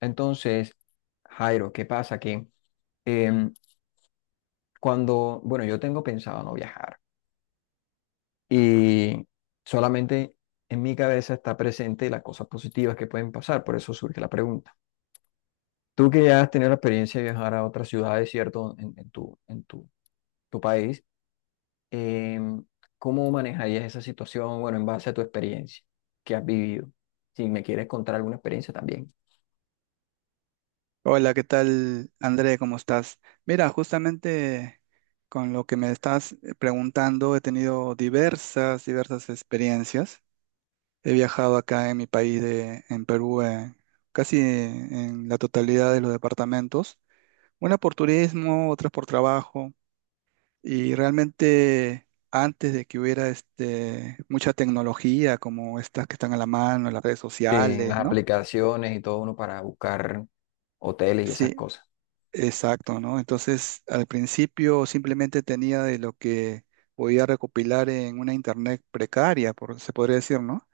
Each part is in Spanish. Entonces, Jairo, ¿qué pasa? Que em, cuando, bueno, yo tengo pensado no viajar y solamente en mi cabeza está presente las cosas positivas que pueden pasar, por eso surge la pregunta. Tú que ya has tenido la experiencia de viajar a otras ciudades, ¿cierto? En tu tu país, em, ¿cómo manejarías esa situación, bueno, en base a tu experiencia que has vivido? Si me quieres contar alguna experiencia también, Hola, ¿qué tal, André? ¿Cómo estás? Mira, justamente con lo que me estás preguntando, he tenido diversas experiencias. He viajado acá en mi país, en Perú, casi en la totalidad de los departamentos, una por turismo, otras por trabajo, y realmente antes de que hubiera mucha tecnología como estas que están a la mano, las redes en las sociales, ¿no? aplicaciones y todo uno para buscar hoteles y esas Sí, cosas. exacto, ¿no? Entonces, al principio simplemente tenía de lo que podía recopilar en una internet precaria, por, se podría decir, ¿no?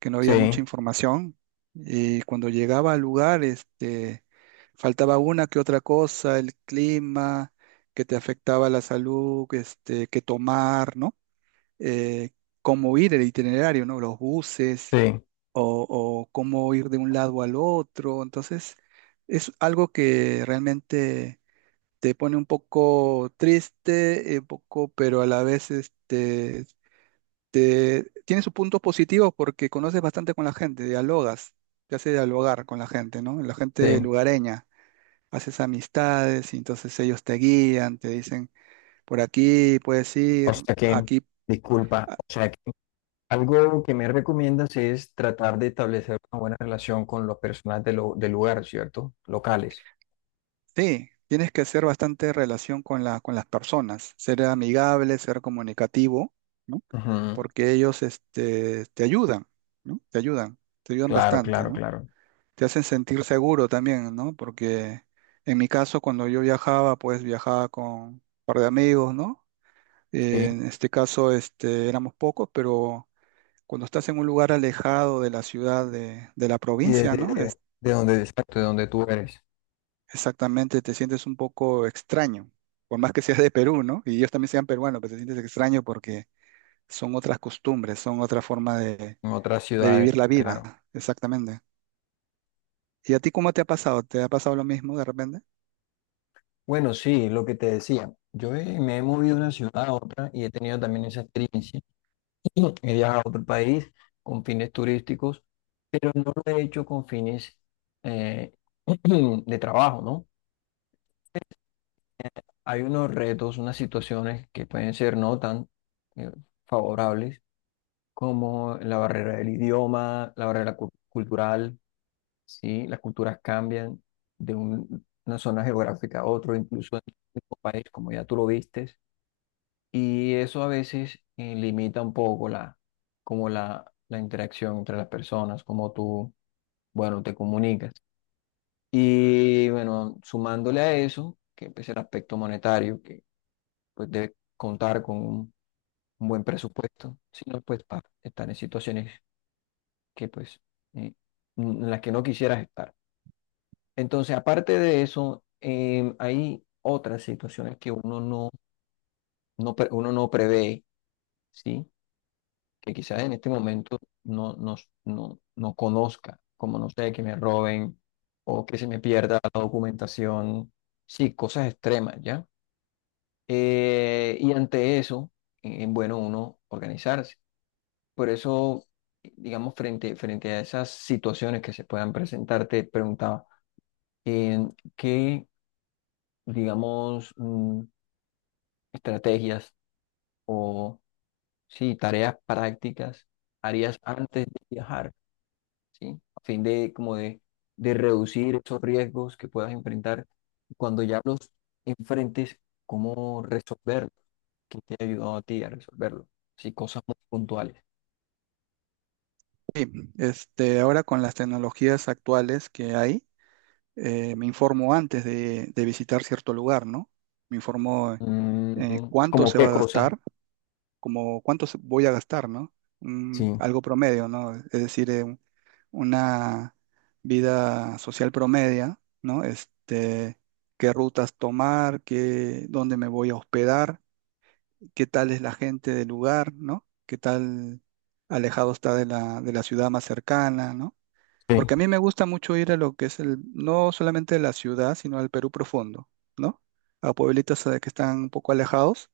Que no había mucha Sí. información. Y cuando llegaba al lugar, faltaba una que otra cosa, el clima, que te afectaba la salud, qué tomar, ¿no? Eh, cómo ir el itinerario, ¿no? Los buses Sí, o cómo ir de un lado al otro. Entonces, es algo que realmente te pone un poco triste, un poco, pero a la vez tiene sus puntos positivos porque conoces bastante con la gente, dialogas, te hace dialogar con la gente, ¿no? La gente sí. lugareña, haces amistades y entonces ellos te guían, te dicen, por aquí puedes O ir, sea que, aquí. disculpa, Ah, o sea que algo que me recomiendas es tratar de establecer una buena relación con los personas de lo- del lugar, ¿cierto? Locales. sí, tienes que hacer bastante relación con con las personas, ser amigable, ser comunicativo, ¿no? Ujú. Porque ellos te ayudan, ¿no? Te ayudan Claro, bastante, claro, ¿no? claro. Te hacen sentir seguro también, ¿no? Porque en mi caso, cuando yo viajaba, pues viajaba con un par de amigos, ¿no? Sí. En este caso, éramos pocos, pero cuando estás en un lugar alejado de la ciudad, de la Y provincia, desde ¿no? De donde, exacto, de donde tú eres, Exactamente, te sientes un poco extraño, por más que seas de Perú, ¿no? Y ellos también sean peruanos, pero te sientes extraño porque son otras costumbres, son otra forma en otras de vivir ciudades, la claro. vida, exactamente. ¿Y a ti cómo te ha pasado? ¿Te ha pasado lo mismo de repente? Bueno, sí, lo que te decía. Yo he- me he movido de una ciudad a otra y he tenido también esa experiencia. He viajado por el país con fines turísticos, pero no lo he hecho con fines eh, de trabajo, ¿no? Hay unos retos, unas situaciones que pueden ser no tan eh, favorables como la barrera del idioma, la barrera cu- cultural, ¿sí? Las culturas cambian de un- una zona geográfica a otra, incluso en el mismo país, como ya tú lo viste. Y eso a veces limita un poco la, como la interacción entre las personas, como tú, bueno, te comunicas. Y bueno, sumándole a eso, que es el aspecto monetario, que pues debe contar con un buen presupuesto, si no, pues para estar en situaciones que pues eh, en las que no quisieras estar. Entonces, aparte de eso, hay otras situaciones que uno no, no, pre- uno no prevé, ¿sí? Que quizás en este momento no, no, no, no conozca, como no sé, que me roben o que se me pierda la documentación, sí, cosas extremas, ¿ya? Y ante eso, es bueno uno organizarse. Por eso, digamos, frente, frente a esas situaciones que se puedan presentar, te preguntaba, eh, ¿qué, digamos, estrategias o, sí, tareas prácticas harías antes de viajar? ¿Sí? A fin de, como de reducir esos riesgos que puedas enfrentar. Cuando ya los enfrentes, ¿cómo resolverlos? ¿Qué te ha ayudado a ti a resolverlo? Sí, cosas muy puntuales. Este, ahora con las tecnologías actuales que hay, me informo antes de visitar cierto lugar, ¿no? Me informo Mm, cuánto ¿cómo se va qué a cosa? gastar, como cuánto voy a gastar, ¿no? Sí, Algo promedio, ¿no? Es decir, una vida social promedia, ¿no? Este, qué rutas tomar, qué, dónde me voy a hospedar, qué tal es la gente del lugar, ¿no? Qué tal alejado está de de la ciudad más cercana, ¿no? sí, Porque a mí me gusta mucho ir a lo que es el, no solamente la ciudad, sino al Perú profundo, ¿no? A pueblitos que están un poco alejados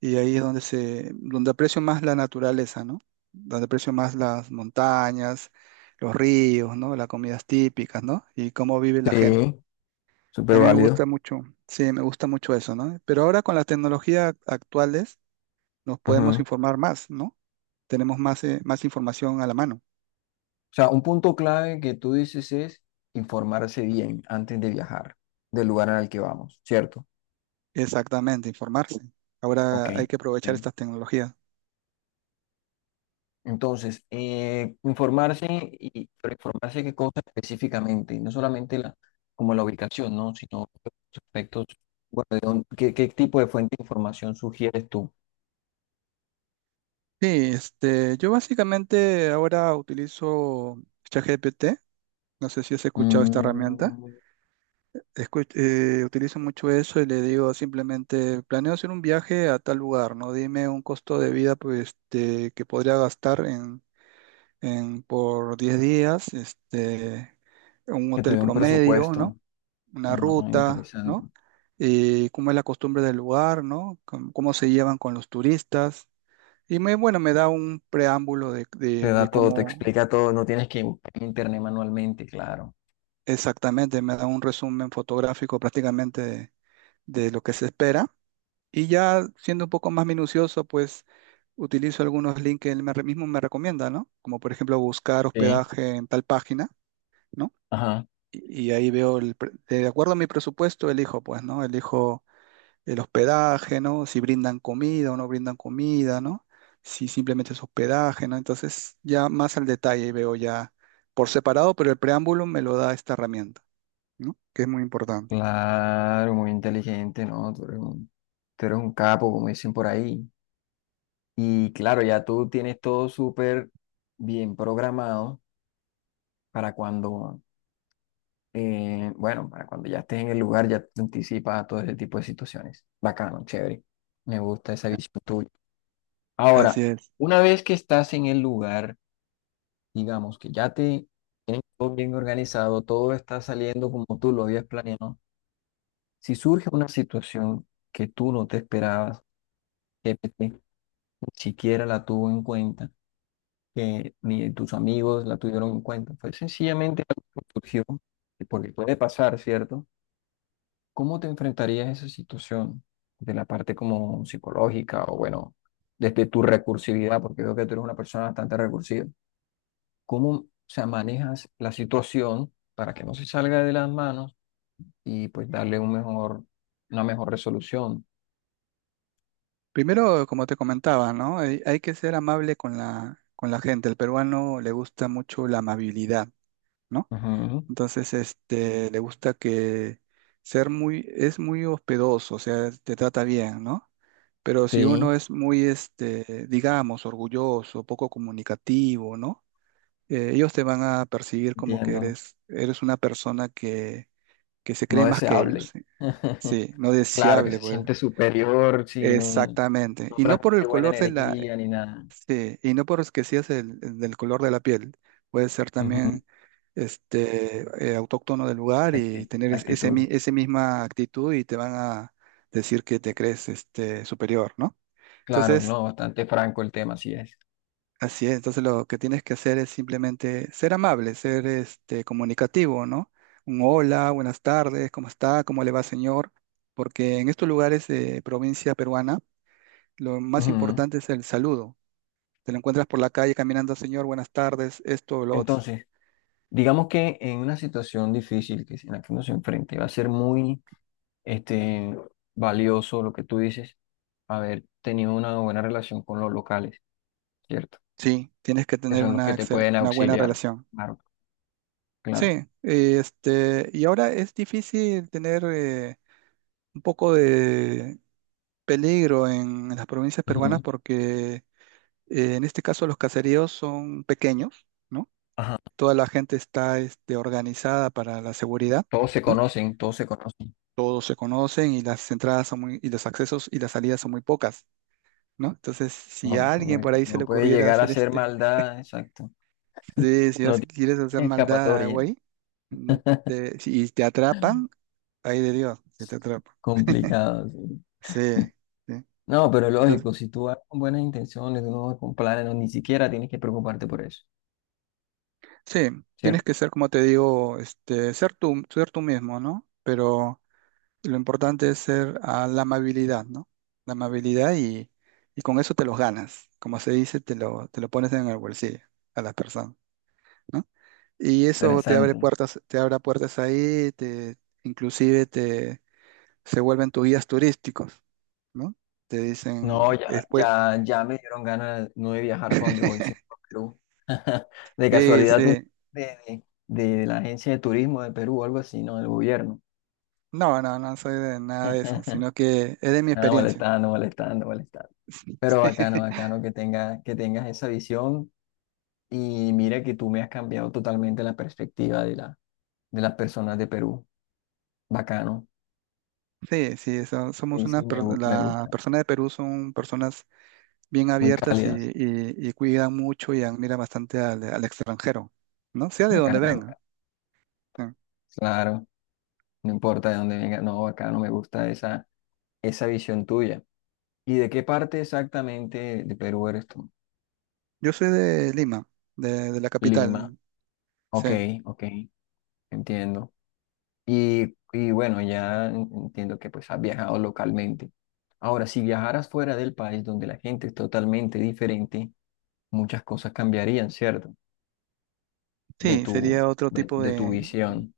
y ahí es donde se, donde aprecio más la naturaleza, ¿no? Donde aprecio más las montañas, los ríos, ¿no? Las comidas típicas, ¿no? Y cómo vive la gente. sí, A súper mí me válido. gusta mucho, sí, me gusta mucho eso, ¿no? Pero ahora con la tecnología actuales nos podemos Ajá. informar más, ¿no? Tenemos más, más información a la mano. O sea, un punto clave que tú dices es informarse bien antes de viajar del lugar al que vamos, ¿cierto? Exactamente, informarse. Ok, Ahora hay que aprovechar sí. estas tecnologías. Entonces, informarse y pero informarse qué cosa específicamente, no solamente la, como la ubicación, ¿no? Sino los aspectos, bueno, de dónde- qué, ¿qué tipo de fuente de información sugieres tú? Sí, este, yo básicamente ahora utilizo ChatGPT. No sé si has escuchado esta herramienta. Mm, Utilizo mucho eso y le digo simplemente, planeo hacer un viaje a tal lugar, ¿no? Dime un costo de vida pues, que podría gastar en por 10 días, un que te hotel dé un promedio, ¿no? presupuesto. Una Ah, ruta, interesante. ¿no? Cómo es la costumbre del lugar, ¿no? Cómo se llevan con los turistas. Y me, bueno, me da un preámbulo de, Te de da todo, te cómo explica todo, no tienes que buscar en internet manualmente, claro. exactamente, me da un resumen fotográfico prácticamente de lo que se espera. Y ya siendo un poco más minucioso, pues utilizo algunos links que él me, mismo me recomienda, ¿no? Como por ejemplo buscar Sí. hospedaje en tal página, ¿no? Ajá. Y ahí veo, el de acuerdo a mi presupuesto, elijo, pues, ¿no? Elijo el hospedaje, ¿no? Si brindan comida o no brindan comida, ¿no? Si simplemente es hospedaje, ¿no? Entonces, ya más al detalle veo ya por separado, pero el preámbulo me lo da esta herramienta, ¿no? Que es muy importante. Claro, muy inteligente, ¿no? Tú eres un capo, como dicen por ahí. Y claro, ya tú tienes todo súper bien programado para cuando, bueno, para cuando ya estés en el lugar, ya te anticipas a todo ese tipo de situaciones. Bacano, chévere. Me gusta esa visión tuya. Ahora, Así es. una vez que estás en el lugar, digamos que ya te todo bien organizado, todo está saliendo como tú lo habías planeado, si surge una situación que tú no te esperabas, que PT ni siquiera la tuvo en cuenta, que ni tus amigos la tuvieron en cuenta. Fue sencillamente algo que surgió, y porque puede pasar, ¿cierto? ¿Cómo te enfrentarías a esa situación de la parte como psicológica o bueno, desde tu recursividad, porque veo que tú eres una persona bastante recursiva? ¿Cómo, se manejas la situación para que no se salga de las manos y pues darle un mejor, una mejor resolución? Primero, como te comentaba, ¿no? Hay que ser amable con con la gente. El peruano le gusta mucho la amabilidad, ¿no? Ujú. Entonces, le gusta que ser muy, es muy hospedoso, o sea, te trata bien, ¿no? Pero si uno Sí, es muy, este, digamos, orgulloso, poco comunicativo, ¿no? Ellos te van a percibir como que entiendo. Eres una persona que se No cree más que ellos. deseable. Sí, sí, no Claro, que deseable, se pues. siente superior, si no, Exactamente. no Y no por transmite el buena color de la, energía ni nada. sí, y no por es que seas el del color de la piel. Puede ser Ujú. también este autóctono del lugar y Acti- tener ese, actitud. Ese misma actitud y te van a decir que te crees este superior, ¿no? Claro, Entonces, no, bastante franco el tema, así es. así es, entonces lo que tienes que hacer es simplemente ser amable, ser este comunicativo, ¿no? Un hola, buenas tardes, ¿cómo está? ¿Cómo le va, señor? Porque en estos lugares de provincia peruana, lo más Ujú. importante es el saludo. Te lo encuentras por la calle caminando, señor, buenas tardes, esto o lo otro. Entonces, digamos que en una situación difícil que, en la que uno se enfrente, va a ser muy este, valioso lo que tú dices, haber tenido una buena relación con los locales, ¿cierto? Sí, tienes que Que tener son los que te pueden una buena auxiliar. relación. Claro, claro. Sí, este, y ahora es difícil tener un poco de peligro en las provincias peruanas Ujú. porque en este caso, los caseríos son pequeños, ¿no? Ajá. Toda la gente está este, organizada para la seguridad, Todos se ¿no? conocen, todos se conocen. Todos se conocen y las entradas son muy, y los accesos y las salidas son muy pocas, ¿no? Entonces, si a Lógico, alguien por lógico. ahí se le No puede ocurriera llegar a hacer ser este, maldad, exacto. sí, si, No quieres hacer tiene maldad, escapatoria. güey, mm, y te atrapan, ahí de Dios, si te atrapan. Complicado, sí. Sí, sí. No, pero Entonces, lógico, si tú vas con buenas intenciones, tú no vas con planes, no, ni siquiera tienes que preocuparte por eso. sí, ¿Cierto? tienes que ser, como te digo, este, ser tú mismo, ¿no? Pero lo importante es ser a la amabilidad, ¿no? La amabilidad y con eso te los ganas. Como se dice, te lo pones en el bolsillo a las personas, ¿no? Y eso Interesante. Te abre puertas ahí, te, inclusive te, se vuelven tus guías turísticos, ¿no? Te No, dicen ya, después, ya, ya me dieron ganas no de viajar para donde voy, sino para Perú. De sí, casualidad, tú sí. De la agencia de turismo de Perú o algo así, ¿no? Del gobierno. No, no, no soy de nada de eso, sino que es de mi Ah, experiencia. molestando, molestando, molestando. Pero bacano, bacano que tenga, que tengas esa visión. Y mira que tú me has cambiado totalmente la perspectiva de la, de las personas de Perú. Bacano. Sí, sí, somos Sí, una, sí, me, gu- me la gusta. persona de Perú son personas bien Muy abiertas y, cálidas. Y cuidan mucho y admiran bastante al extranjero, ¿no? Sea de donde Bacano, venga. bacano. Sí. Claro, no importa de dónde venga. No, bacano, me gusta esa, esa visión tuya. ¿Y de qué parte exactamente de Perú eres tú? Yo soy de Lima, de la Lima. capital, sí. Ok, ok, entiendo. Y bueno, ya en- entiendo que pues has viajado localmente. Ahora, si viajaras fuera del país donde la gente es totalmente diferente, muchas cosas cambiarían, ¿cierto? De Sí, tu, sería otro tipo de tu de, visión,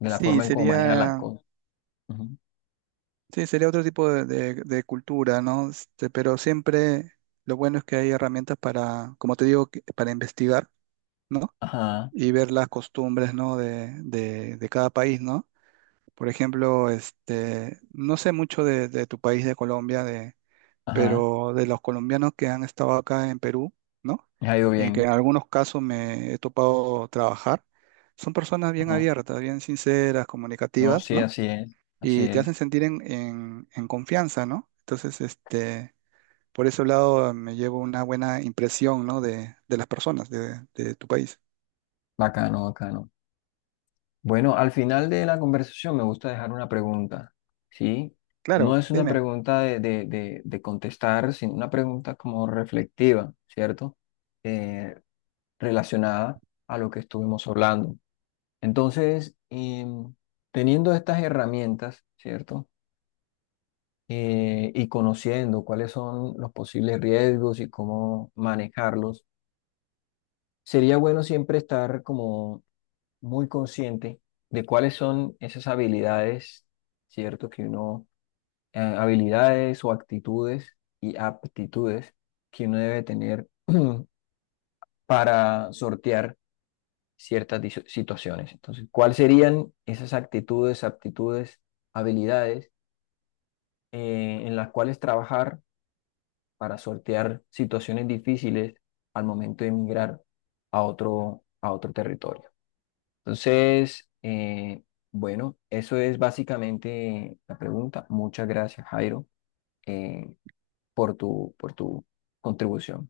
de la sí, forma en cómo manejas las sería, cosas. Ujú. sí, sería otro tipo de, de cultura, ¿no? Este, pero siempre lo bueno es que hay herramientas para, como te digo, para investigar, ¿no? Ajá, Y ver las costumbres, ¿no? De cada país, ¿no? Por ejemplo, este, no sé mucho de tu país, de Colombia, ajá, pero de los colombianos que han estado acá en Perú, ¿no? me ha ido Y que en bien. algunos casos me he topado trabajar, son personas bien Ajá. abiertas, bien sinceras, No, comunicativas, sí, ¿no? así es, así Y te es. hacen sentir en, en confianza, ¿no? Entonces, este, por ese lado me llevo una buena impresión, ¿no? De las personas de tu país. Bacano, bacano. Bueno, al final de la conversación me gusta dejar una pregunta, ¿sí? No Claro, es una dime. pregunta de contestar, sino una pregunta como reflectiva, ¿cierto? Eh, Relacionada a lo que estuvimos hablando. Entonces, em, teniendo estas herramientas, ¿cierto? Y conociendo cuáles son los posibles riesgos y cómo manejarlos, sería bueno siempre estar como muy consciente de cuáles son esas habilidades, ¿cierto? Que uno, habilidades o actitudes y aptitudes que uno debe tener para sortear ciertas diso- situaciones. Entonces, ¿cuáles serían esas actitudes, aptitudes, habilidades en las cuales trabajar? Para sortear situaciones difíciles al momento de emigrar a otro territorio. Entonces, bueno, eso es básicamente la pregunta. Muchas gracias, Jairo, eh, por tu contribución.